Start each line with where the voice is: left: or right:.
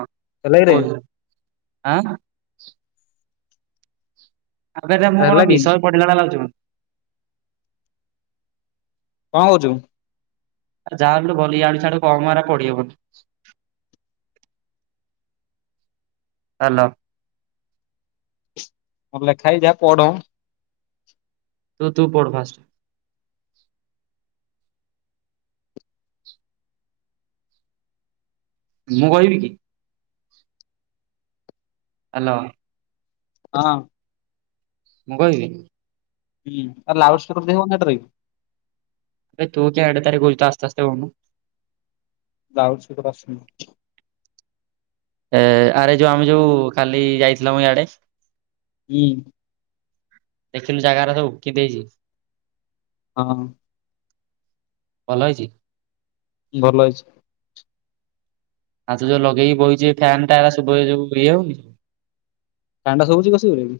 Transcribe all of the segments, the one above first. right: ଅହ
left: ହେଲା କିରେ
right: [unintelligible] ଆଁ। ଆବେ ଏଇଟା ମୁଁ କଣ
left: ହେଲା କି
right: ବିଷୟ ପଢିଲା ଭଳିଆ ଲାଗୁଚି ମୁଁ।
left: କଣ କୋଉଚୁ।
right: ଯାହା ଆଣଲୁ ଗଲି ଆଡୁ ଛାଡୁ କମ ହେରା ପଢି ହବନି। ହାଲୋ।
left: ମୋର ଲେଖା ହେଇଚି ଯାହା ପଢ।
right: ତୁ ତୁ ପଢ ଫାଷ୍ଟ। ମୁଁ କହିବି କି? ହାଲୋ।
left: ହଁ।
right: ମୁଁ କହିବି।
left: ହୁଁ ଆ ଲାଉଡସପିକର ଦେଇ ହବନା ଏଇଟାରେ।
right: ଇବେ ତୁ [unintelligible] ଆସ୍ତେ ଆସ୍ତେ ହୋଉନୁ।
left: ଲାଉଡସପିକର ଆସୁନି।
right: ଏ ଆରେ ଯୋଉ ଆମେ ଯୋଉ କାଲି ଯାଇଥିଲେ ମ ଇଆଡେ।
left: ହୁଁ।
right: ଦେଖିଲୁ ଜାଗାଉରା ସବୁ କିଏ ଦେଇଚି।
left: ହଁ।
right: ଭଲ ହେଇଚି।
left: ଭଲ ହେଇଛି।
right: ଆଉ ତୁ ଯୋଉ ଲଗେଇକି ବଇଚି ଫ୳୲ନଟା ଶୁଭା ଯୋଉ ଇଏ ହବକି।
left: ଫ୳୲ନଟା ସବୁଚି [unintelligible]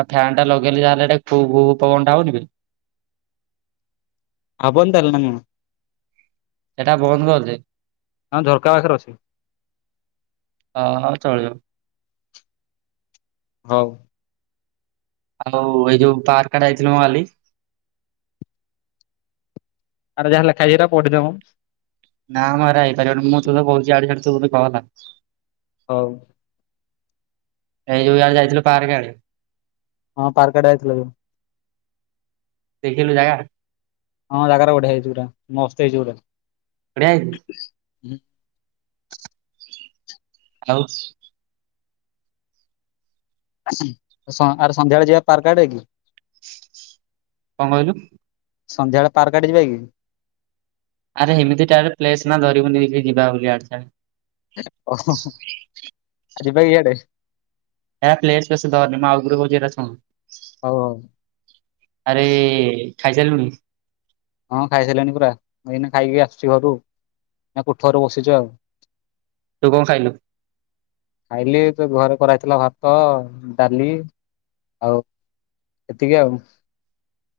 right: ଆଉ ଫ୍ୟାନ୍ ଟା ଲଗେଇଲେ ଯାହେଲେ ଫୁ ଫୁ ପବନଟା ହବ ଟିକେ।
left: ହବନି ତାହେଲେ ନା କଣ?
right: ହେଟା ବନ୍ଦ କରିଦେ
left: କଣ ହଁ ଝରକା ପାଖରେ ଅଛି
right: ହଁ ଚଳିବ।
left: ହଉ।
right: ଆଉ ଏଇ ଯୋଉ ପାର୍କ ଆଡେ ଯାଇଥିଲୁ ମ କାଲି।
left: ଆରେ ଯାହା ଲେଖା ହେଇଚି ପଢିଦେମ।
right: ନାମ ହେରା ହେଇପାରିବନି ମୁଁ ତତେ କହୁଚି ଆଡେ ସାଡେ ତୁ [unintelligible] କହ କଥା।
left: ହଉ।
right: ଏଇ ଯୋଉ ଯା ଯାଇଥିଲୁ ପାର୍କ ଆଡେ।
left: ହଁ ପାର୍କ ଆଡେ ଯାଇଥିଲ ଯୋଉ
right: ଦେଖିଲୁ ଜାଗା।
left: ହଁ ଜାଗାରା ବଢିଆ ହେଇଚି ପୁରା ମସ୍ତ ହେଇଚି ପୁରା।
right: ବଢିଆ ହେଇଚି। [unintelligible]
left: ଆହୁଁ ସ ଆରେ ସନ୍ଧ୍ୟାବେଳେ ଯିବା ପାର୍କ ଆଡେ କି?
right: କଣ କହିଲୁ?
left: ସନ୍ଧ୍ୟାବେଳେ ପାର୍କ ଆଡେ ଯିବା କି?
right: ଆରେ ଏମିତି ଟା ପ୍ଲେସ ନା ଧରିବୁନିକି ଯିବା ବୋଲି ଆଡେ ସାଡେ।
left: ଓହୋ ହୋ ଆଉ ଯିବା ଇଆଡେ।
right: ନା ପ୍ଲେଶ୍ ବେସି ଧରନି ମୁ ଆଉଥରେ କୋହୁଚି ହେଟା ଶୁଣୁ।
left: ହଉ ହଉ।
right: ଆରେ ଖାଇ ସାରିଲୁଣି?
left: ହଁ ଖାଇ ସାରିଲିଣି ପରା ଏଇନା ଖାଇକି ଆସୁଚି ଘରୁ। ଏଇନା କୋଠଘର ବସିଚି ଆଉ।
right: ତୁ କଣ ଖାଇଲୁ?
left: ଖାଇଲି ତଘରେ କରାହେଇଥିଲା ଭାତ ଡ଼ାଲି ଆଉ ଏତିକି ଆଉ।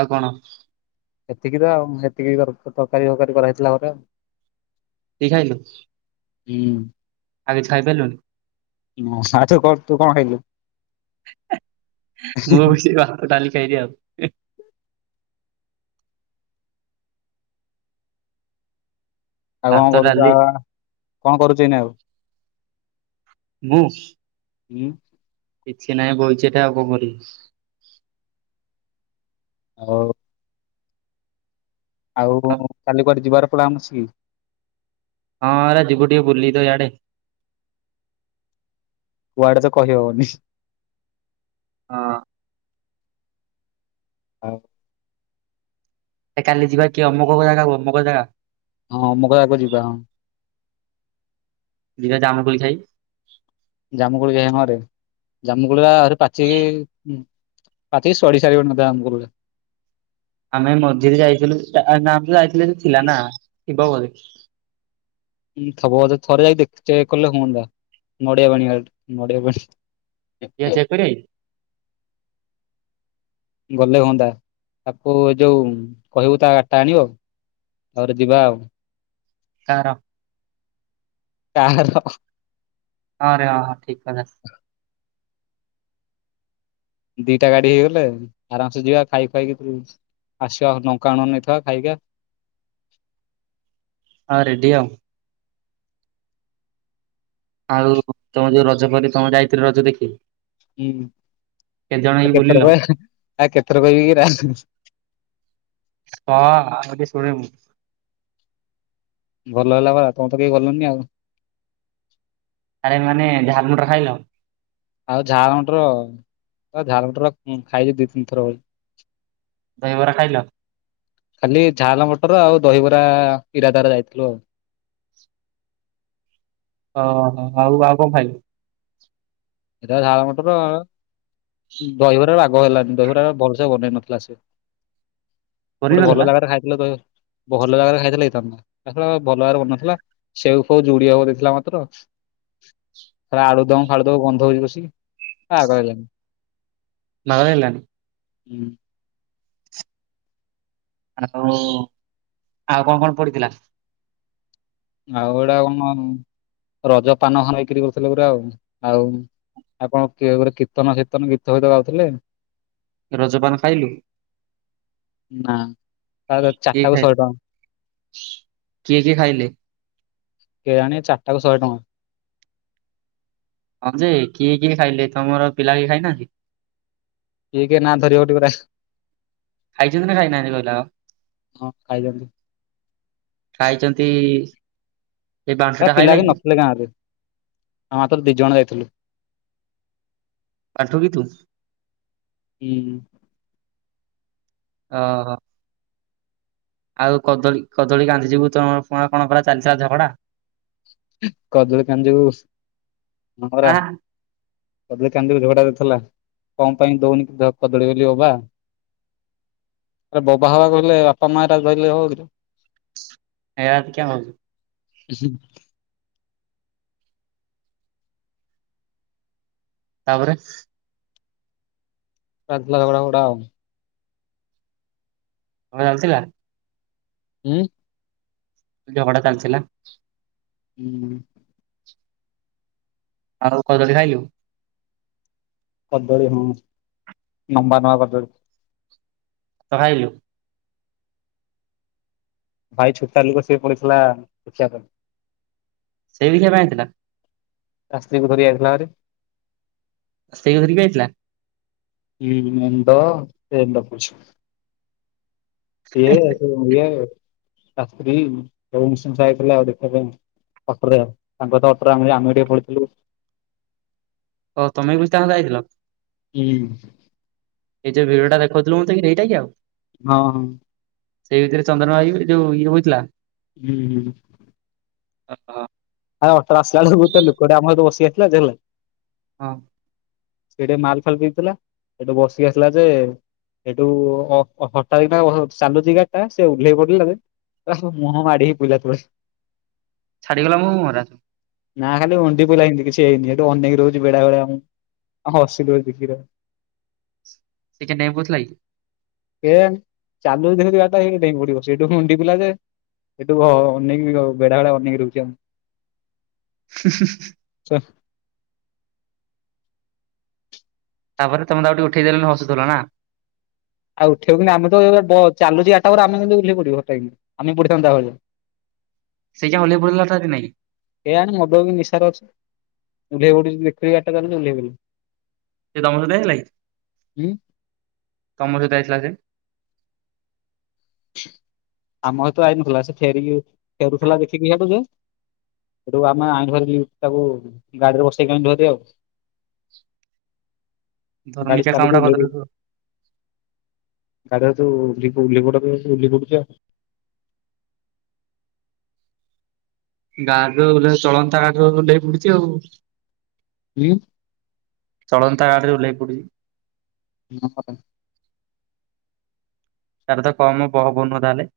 right: ଆଉ କଣ?
left: ଏତିକିତ ଆଉ ଏତିକି ତରକାରୀ ଫରକାରୀ କରାେଇଥିଲା ଘରେ।
right: ଏତିକି ଖାଇଲୁ?
left: ହୁଁ।
right: ଆଉ କିଛି ଖାଇପାରିଲୁନି?
left: ଓ ସାହାଯ୍ୟ କର ତୁ କଣ ଖାଇଲୁ?
right: ମୁବି ସେଇ ଭାତ ଡ଼ାଲି ଖାଇଚି ଆଉ।
left: ଆଉ କଣ
right: ଭାତ
left: କରୁଚୁ
right: ଡାଲି
left: ଆଉ କଣ କରୁଚୁ ଏଇନା ଆଉ?
right: ମୁଁ।
left: ହୁଁ।
right: କିଛି ନାହିଁ ବାଇଚି ଏଠା ଆଉ କଣ କରିବି।
left: ଆଉ। ଆଉ କାଲି କୁଆଡ଼େ ଯିବାର ପ୍ଲାନ୍ ଅଛି କି?
right: ହଁ ହେରା ଯିବୁ ଟିକେ ବୁଲିତ ଇଆଡ଼େ।
left: କୁଆଡ଼େତ କହିହବନି।
right: ହଁ।
left: ଆଉ।
right: ଏକାଲି ଯିବାକି ଅମକ ଜାଗାକୁ ଅମକ ଜାଗା।
left: ହଁ ଅମକ ଜାଗାକୁ ଯିବା ହଁ।
right: ଯିବା ଜାମୁକୋଳି ଖାଇ?
left: ଜାମୁକୁୁଳି ଖାଇ ହଁରେ ଜାମୁକୋଳିପା ଆହୁରି ପାଚିକି ପାଚିକି ଶଢ଼ୀ ସାରିବଣି ବୋଧେ [unintelligible]
right: ଆମେ ମଝିରେ ଯାଇଥିଲୁ ନା ଆମେଯୋ ଯାଇଥିଲେ ସେଥିଲାନା ଥିବ ବୋଧେ।
left: ହଁ ଥବ ବଧେ ଥରେ ଯାଇକି ଦେଖ ଚେକ୍ କଲେ ହୁଅନ୍ତା ନଡ଼ିଆ ପାଣି ନଡ଼ିଆ ବାଡ଼ି।
right: ଇଏ ଚେକ୍
left: [unintelligible]
right: [inaudible]
left: ଗଲେ ହୁଅନ୍ତା ତାକୁ ଏଯୋଉ କହିବୁ ତାଗାଡ଼ିଟା ଆଣିବ ତାପରେ ଯିବା ଆଉ।
right: କାହାର?
left: କାହାର?
right: ହଁ ରେ ହଁ ହଁ ଠିକ୍ କଥା।
left: ଦିଟା ଗାଡ଼ି ହେଇଗଲେ ଆରାମସେ ଯିବା ଖାଇ ଖାଇକି ଆସିବା ଲଙ୍କା ଲୁଣ ନେଇଥିବା ଖାଇବା
right: ଆଁ ରେଡି ଆଉ। ଆଉ ତମ ଯୋଉ ରଜ ପରି ତମେ ଯାଇଥିଲ ରଜ ଦେଖି।
left: ହୁଁ
right: କେତେ ଜଣ
left: ଆ
right: ହେଇକି ବୁଲିଲ
left: କେଥରକ ଆ କେଥର କହିବିକି ଏରା ହୁ ହୁ।
right: ହଁ ଆଉ ଟିକେ ଶୁଣେ ମୁଁ।
left: ଭଲ ହେଲାପା ତମେତ କେହି ଗଲନି ଆଉ।
right: ଆରେ ମାନେ ଝାଲ୍ ମଟର ଖାଇଲ?
left: ଆଉ ଝାଲ ମଟର ଅ ଝାଲ ମଟର ଖାଇଛି ଦି ତିନି ଥର ଭଳି
right: ଦହିବରା ଖାଇଲ?
left: ଖାଲି ଝାଲ ମଟର ଆଉ ଦହିବରା ଇରାଦାରେ ଯାଇଥିଲୁ ଆଉ।
right: ଓହୋ ଆଉ ଆଉ କଣ ଖାଇଲ?
left: ଏଟ ଝାଳ ମଟର ଦହିବରା ବାଗ ହେଲାନି ଦହିବରା ଭଲ ବନେଇ ନଥିଲା ସେ ଗୋଟେ
right: ପନିର
left: ଭଲ
right: ନଥିଲା
left: ଜାଗାରେ ଖାଇ ଦ ଭଲ ଜାଗାରେ ଖାଇଥିଲେ ହେଇଥାନ୍ତା ତାଛଡା ଭଲ ଜାଗାରେ ବନିନଥିଲ। ସେଉ ଫେଉ ଯୁଡି ହବ ଦେଇଥିଲା ମାତ୍ର ଆଳୁଦମ ଫାଳୁଦମ ଧ ବସିକି ଆ ବାଗ ହେଲାନି
right: ବାଗ ହେଲାନି।
left: ହୁଁ।
right: ଆଉ ସବୁ ଆଉ କଣ କଣ ପଡିଥିଲା?
left: ଆଉ ଏଇଟା କଣ ରଜ ପାନ ବନେଇକରି କରୁଥିଲେ ପୁରା ଆଉ ଆଉ। ଆଉ କଣ କୀର୍ତ୍ତନ ଫିର୍ତନ ଗୀତ ଫିତ ଗାଉଥିଲେ।
right: ରଜପାନ ଖାଇଲୁ?
left: ନା ତା
right: କିଏ
left: ଚାରିଟାକୁ
right: ଖାଇ
left: ଶହେ ଟଙ୍କା
right: କିଏ କିଏ ଖାଇଲେ?
left: କେଜାଣୀ ଚାରିଟାକୁ ଶହେ ଟଙ୍କା।
right: ହଁ ଯେ କିଏ କିଏ ଖାଇଲେ ତମର ପିଲା କିଏ ଖାଇନାହାନ୍ତି?
left: କିଏ କିଏ ନାଁ ଧରିିବଟି ପରା
right: ଖାଇଛନ୍ତି ନା ଖାଇନାହାନ୍ତି କହିଲା ଆଉ
left: ହଁ ଖାଇଛନ୍ତି।
right: ଖାଇଛନ୍ତି ଏଇ
left: ଆ
right: ବାଉଁଶଟା
left: ପିଲା
right: ଖାଇଲା
left: କି ନଥିଲେ ଗାଁରେ ଆ ମାତ୍ର ଦି ଜଣ ଯାଇଥିଲୁ
right: ଆଣ୍ଠୁ କି ତୁ
left: ହୁଁ
right: ଓ ହୋ ଆଉ କଦଳୀ କଦଳୀ ଗାନ୍ଧୀ ଯିବୁ ତମ କଣ ପରା ଚାଲିଥିଲା ଝଗଡା
left: କଦଳ କାଞଜିବୁ ହଁ ପରା
right: ଆଁ
left: କଦଳୀ କାନ୍ଦିବି ଝଗଡା କରୁଥିଲା କଣ ପାଇଁ ଦଉନି କଦଳୀ ବୋଲି ବୋବା ଆରେ ବବା ହେବା କହିଲେ ବାପା ମାଆଟା ଧରିଲେ ହେବ କି ରେ
right: ଏା ତ କା ହଉଛୁ
left: ହୁଁ
right: ତାପରେ
left: [unintelligible]
right: ଣ ଚାଲିଥିଲା
left: ହୁଁ
right: ଝଗଡ଼ା ଚାଲିଥିଲା
left: ହୁଁ
right: ଆଉ କଦଳୀ ଖାଇଲୁ
left: କଦଳିୀ ହଁ ଲମ୍ବା ନବା କଦଳୀ
right: ତ ଖାଇଲୁ
left: ଭାଇ ଛୁଟା ଲୋକ ସିଏ ପୁଣି ଥିଲା ଦେଖିବା ପାଇଁ
right: ସେ ବି ଖ୍ୟା ପାଇଁ ଆଇଥିଲା
left: ତା ସ୍ତ୍ରୀ କୁ ଧରି ଆଇଥିଲା ହେରି
right: ସେଇକୁ ଧରିକି ଆସିଥିଲା
left: ହୁଁ ମୁଣ୍ଡ ଏମ ଡାକୁଛି। ଇଏହେଠୁ ଇଏ ତା ସ୍ତି ସବୁ ମିଶି ମିଶାକି କହିଲେ ଆଉ ଦେଖିବା ପାଇଁ। ଅଟରେ ଆଉ ତାଙ୍କର ତ ଅଟରେ ଆମେ ଟିକେ ପଢ଼ିଥିଲୁ।
right: ହଁ ତମେବି ତାହେନେ ଯାଇଥିଲ?
left: ହୁଁ।
right: ଏ ଯୋଉ ଭିଡିଓ ଟା ଦେଖଉଥିଲୁ ମତେ କିରେ ହେଇଟାକି ଆଉ?
left: ହଁ ହଁ।
right: ସେଇ ଭିତରେ ଚନ୍ଦନ ଭାଇ ଯୋଉ ଇଏ ହଉଥିଲା।
left: ହୁଁ ହୁଁ।
right: ଅ ହ।
left: ଆରେ ଅଟ ଆସିଲାଏଳୁକୁ ଗୁଟେ ଲୁକଟେ ଆମ ସହିତ ବସିକି ଆସିଲା ଯେ
right: ହଁ।
left: ସେଟିକେ ମାଲ ଫାଲ ପିଇଥିଲା ସେଠୁ ବସିକି ଆସିଲା ଯେ ହେଠଉ ଅ ହଠାତ କିତା ଚାଲୁଛି ଗାଡିଟା ସେ ଉହ୍ଲେଇ ପଡିଲା ଯେ ଏରା ସବୁ ମୁହଁ ମାଡିହେଇକି ପଡିଲା ତଳେ।
right: ଛାଡ଼ିଗ ଲା ମୁହଁ ମୁହଁରା?
left: ନାଁ ଖାଲି ଉଣ୍ଡି ପଇଲା ଇନ୍ତି କିଛି ହେଇନି ହେଠୁ ଅନେଇକି ରହୁଛି ବେଡ଼ା ଭଳିଆ ଆମକୁ ହସିଦଉଚି କିର
right: ସିଏ କିଆଁ ଡେଇଁ ପଡୁ ଥିଲାକି?
left: କେଜାଣି ଚାଲୁଚି ଦେଖୁଚି ଗାଡ଼ିଟା ହେଇଠୁ ପଡିବ ସେଇଠୁ ପୁଣି ମୁୁଣ୍ଡି ପଇଲା ଯେ ହେଠୁ ହ ଅନେଇକି ବେଡ଼ାଭଳିଆ ରହୁଚି ଆମକୁ।
right: ହିଁ ହିଁ ହିଁ।
left: ସେ [unintelligible]
right: ତାପରେ ତମେ ତାକୁ ଟିକେ ଉଠେଇଦେଲନି ହସୁଥିଲ ନା?
left: ଆଉ ଉଠେଇବୁନି ଆମେ ତ ବ ଚାଲୁଚି ଗାଡ଼ିଟା ପରେ ଆମେ କେମିତି ଓଲେଇପଡ଼ିବୁ ହଟାକି ଆମେ ପଡିଥାନ୍ତୁ। [inaudible]
right: ସେ ଯା ହଳିଇ ପଡିଲାଟନ୍ତି ନାଇଁ କି?
left: ଏଇଆଣି ମଦ ବି ନିଶାର ଅଛି ଉ ଓ୍ଲେଇ ବୁଡୁଛି ଦେଖ ବାଟା [unintelligible]
right: ସେ ତମ ସହିତ ଆଇଥିଲା କି?
left: ହୁଁ
right: ତମ ସହିତ ଆଇଥିଲା ସେ।
left: ଆମ ସହିତ ଆଇନଥିଲା ସେ ଫେରିକି ଫେରୁଥିଲା ଦେଖିକି ହେଠୁ ଯେ ସେଠୁ ଆମେ ଆଇଲୁ ଭାରି ତାକୁ ଗାଡିରେ ବସେଇକି ଆଇଲୁ ଭାରି ଆଉ। ଗାଡ଼ି
right: ଧର୍ମିକା
left: ଚାଲୁଚି
right: କାମଟା
left: ଓହ୍ଲେଇ ଦୋଉ
right: କରିଦେଲ
left: ତାର ଯୋଉ [unintelligible]
right: ଗାଡ଼ିରୁ ଉହଲେ ଚଳନ୍ତା ଗାଡିରୁ ଉଲେହି ପଡିଛି ଆଉ।
left: ହୁଁ।
right: ଚଳନ୍ତା କା ରେ ଓହ୍ଲ ପଡୁଛି।
left: ହଁ [unintelligible]
right: ତାରତ କମ୍ ବହବ ନୁହଁ ତାହେଲେ।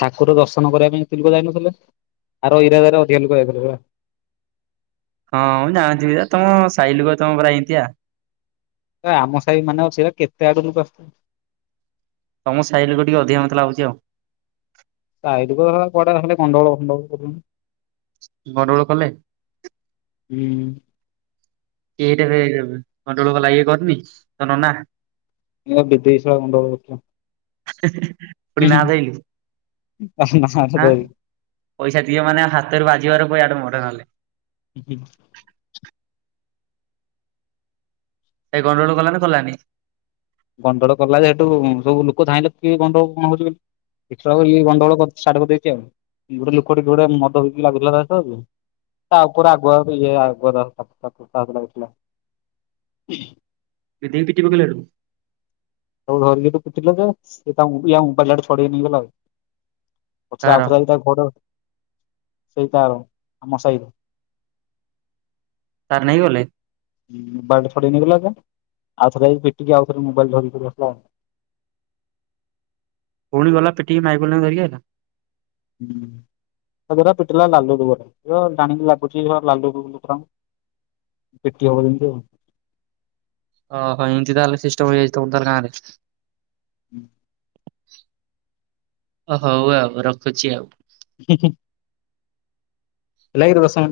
left: ଠାକୁର ଦର୍ଶନ କରିବା ପାଇଁ ଏତେ ଲୁକ ଯାଇନଥିଲେ, ଆର ଇରାଦାରେ ଅଧିକା ଲୁକ ଯାଇଥିଲେ ପା।
right: ହଁ ମୁଁ ଜାଣିଥିବିପା ତମ ସାଇ ଲୁକ ତମ ପରା ଏମିତିଆ।
left: ତ ଆମ ସାହି ମାନେଅଛି ହେରା କେତେ ଆଡୁ ଲୁକ।
right: ତମ ସାଇ ଲୁକ ଟିକେ ଅଧିକା ମତେ ଲାଗୁଛି ଆଉ।
left: [unintelligible]
right: ଗଣ୍ଡଗୋଳ କଲେ?
left: ହୁଁ।
right: କିଏହେଇଠେ ରେ ଗଣ୍ଡଗୋଳ କଲା ଇଏ କରନି ତୋ ନନା?
left: ଏରା ବିଦେଶ ଆ [unintelligible]
right: ହିଁ ହିଁ ହିଁ ପୁଣି ନାଁ ଧଇଲୁ, ଆଁ। ପଇସା ଦିଏ ମାନେ ହାତରୁ ବାଜିବାର ପୁଅ ଇଆଡ଼େ ମୋଠେ ନହେଲେ।
left: ହୁଁ [unintelligible]
right: ଏଇ ଗଣ୍ଡଗୋଳ କଲାନା କଲାନି?
left: ଗଣ୍ଡଗୋଳ କଲାଯେ ହେଠୁ ସବୁ ଲୁକ ଧାଇଁଲେ କିଏ ଗଣ୍ଡଗୋଳ କଣ ହଉଛି ବୋଲି। ଏ ଇ ଗଣ୍ଡଗୋଳାଡ କରିଦେଇଛି ଆଉ ଗୋଟେ ଲୋକ ଟିକେ ଗୋଟେ ମଦ ହେଇକି ଲାଗୁଥିଲାବୁ। ତା ଉପରେ ଆଗୁଆ ବି ଆଗୁଆ ତାସହିତ ଥିଲା [unintelligible]
right: ଏଇ ଦେଇ ପିଟିଲା ପକେଇଲାଡୁ।
left: ସବୁ ଧରିକିହେଠୁ କୁଟିଲେ ଯେ ସେତା ଇଆ ମୁବାଇଲଟା ହେଠୁ ଛଡେଇ ନେଇଗଲା ଆଉ। ପଛରେ
right: କାହାର
left: ଆଉଥରେ ଆଇକି ତାକୁ ଘୋଡ ସେଇତାର ଆମ ସସାହିର
right: ତାର ନେଇଗଲେ?
left: ମୋବାଇଲ ଛାଡେଇକି ନେଇଗଲା ପା ଆଉଥରେ ପିଟିକି ଆଉଥରେ ମୋବାଇଲ ଧରିକି ବସିଲା ଆଉ।
right: ପୁଣି ଗଲା ପିିଟିକି [unintelligible] ଧରକି ଆଇଲା।
left: ହୁଁ। ପୁରା ପିଟିଲା ଲାଲୁ ଦୁଆରେ ଜାଣିକି ଲାଗୁଛି ଲାଲୁକୁ [unintelligible] ଟେକିହବ ଯେମିତି ଆଉ।
right: ଓ ହୋ ଏମିତି ତାହେଲେ ସିଷ୍ଟମ୍ ହେଇାଇଛି ତାଲେ ଗାଁରେ।
left: ହୁଁ
right: ଓ ହଉ ଆଉ ରଖୁଛି ଆଉ?
left: ଦେ [unintelligible] [unintelligible]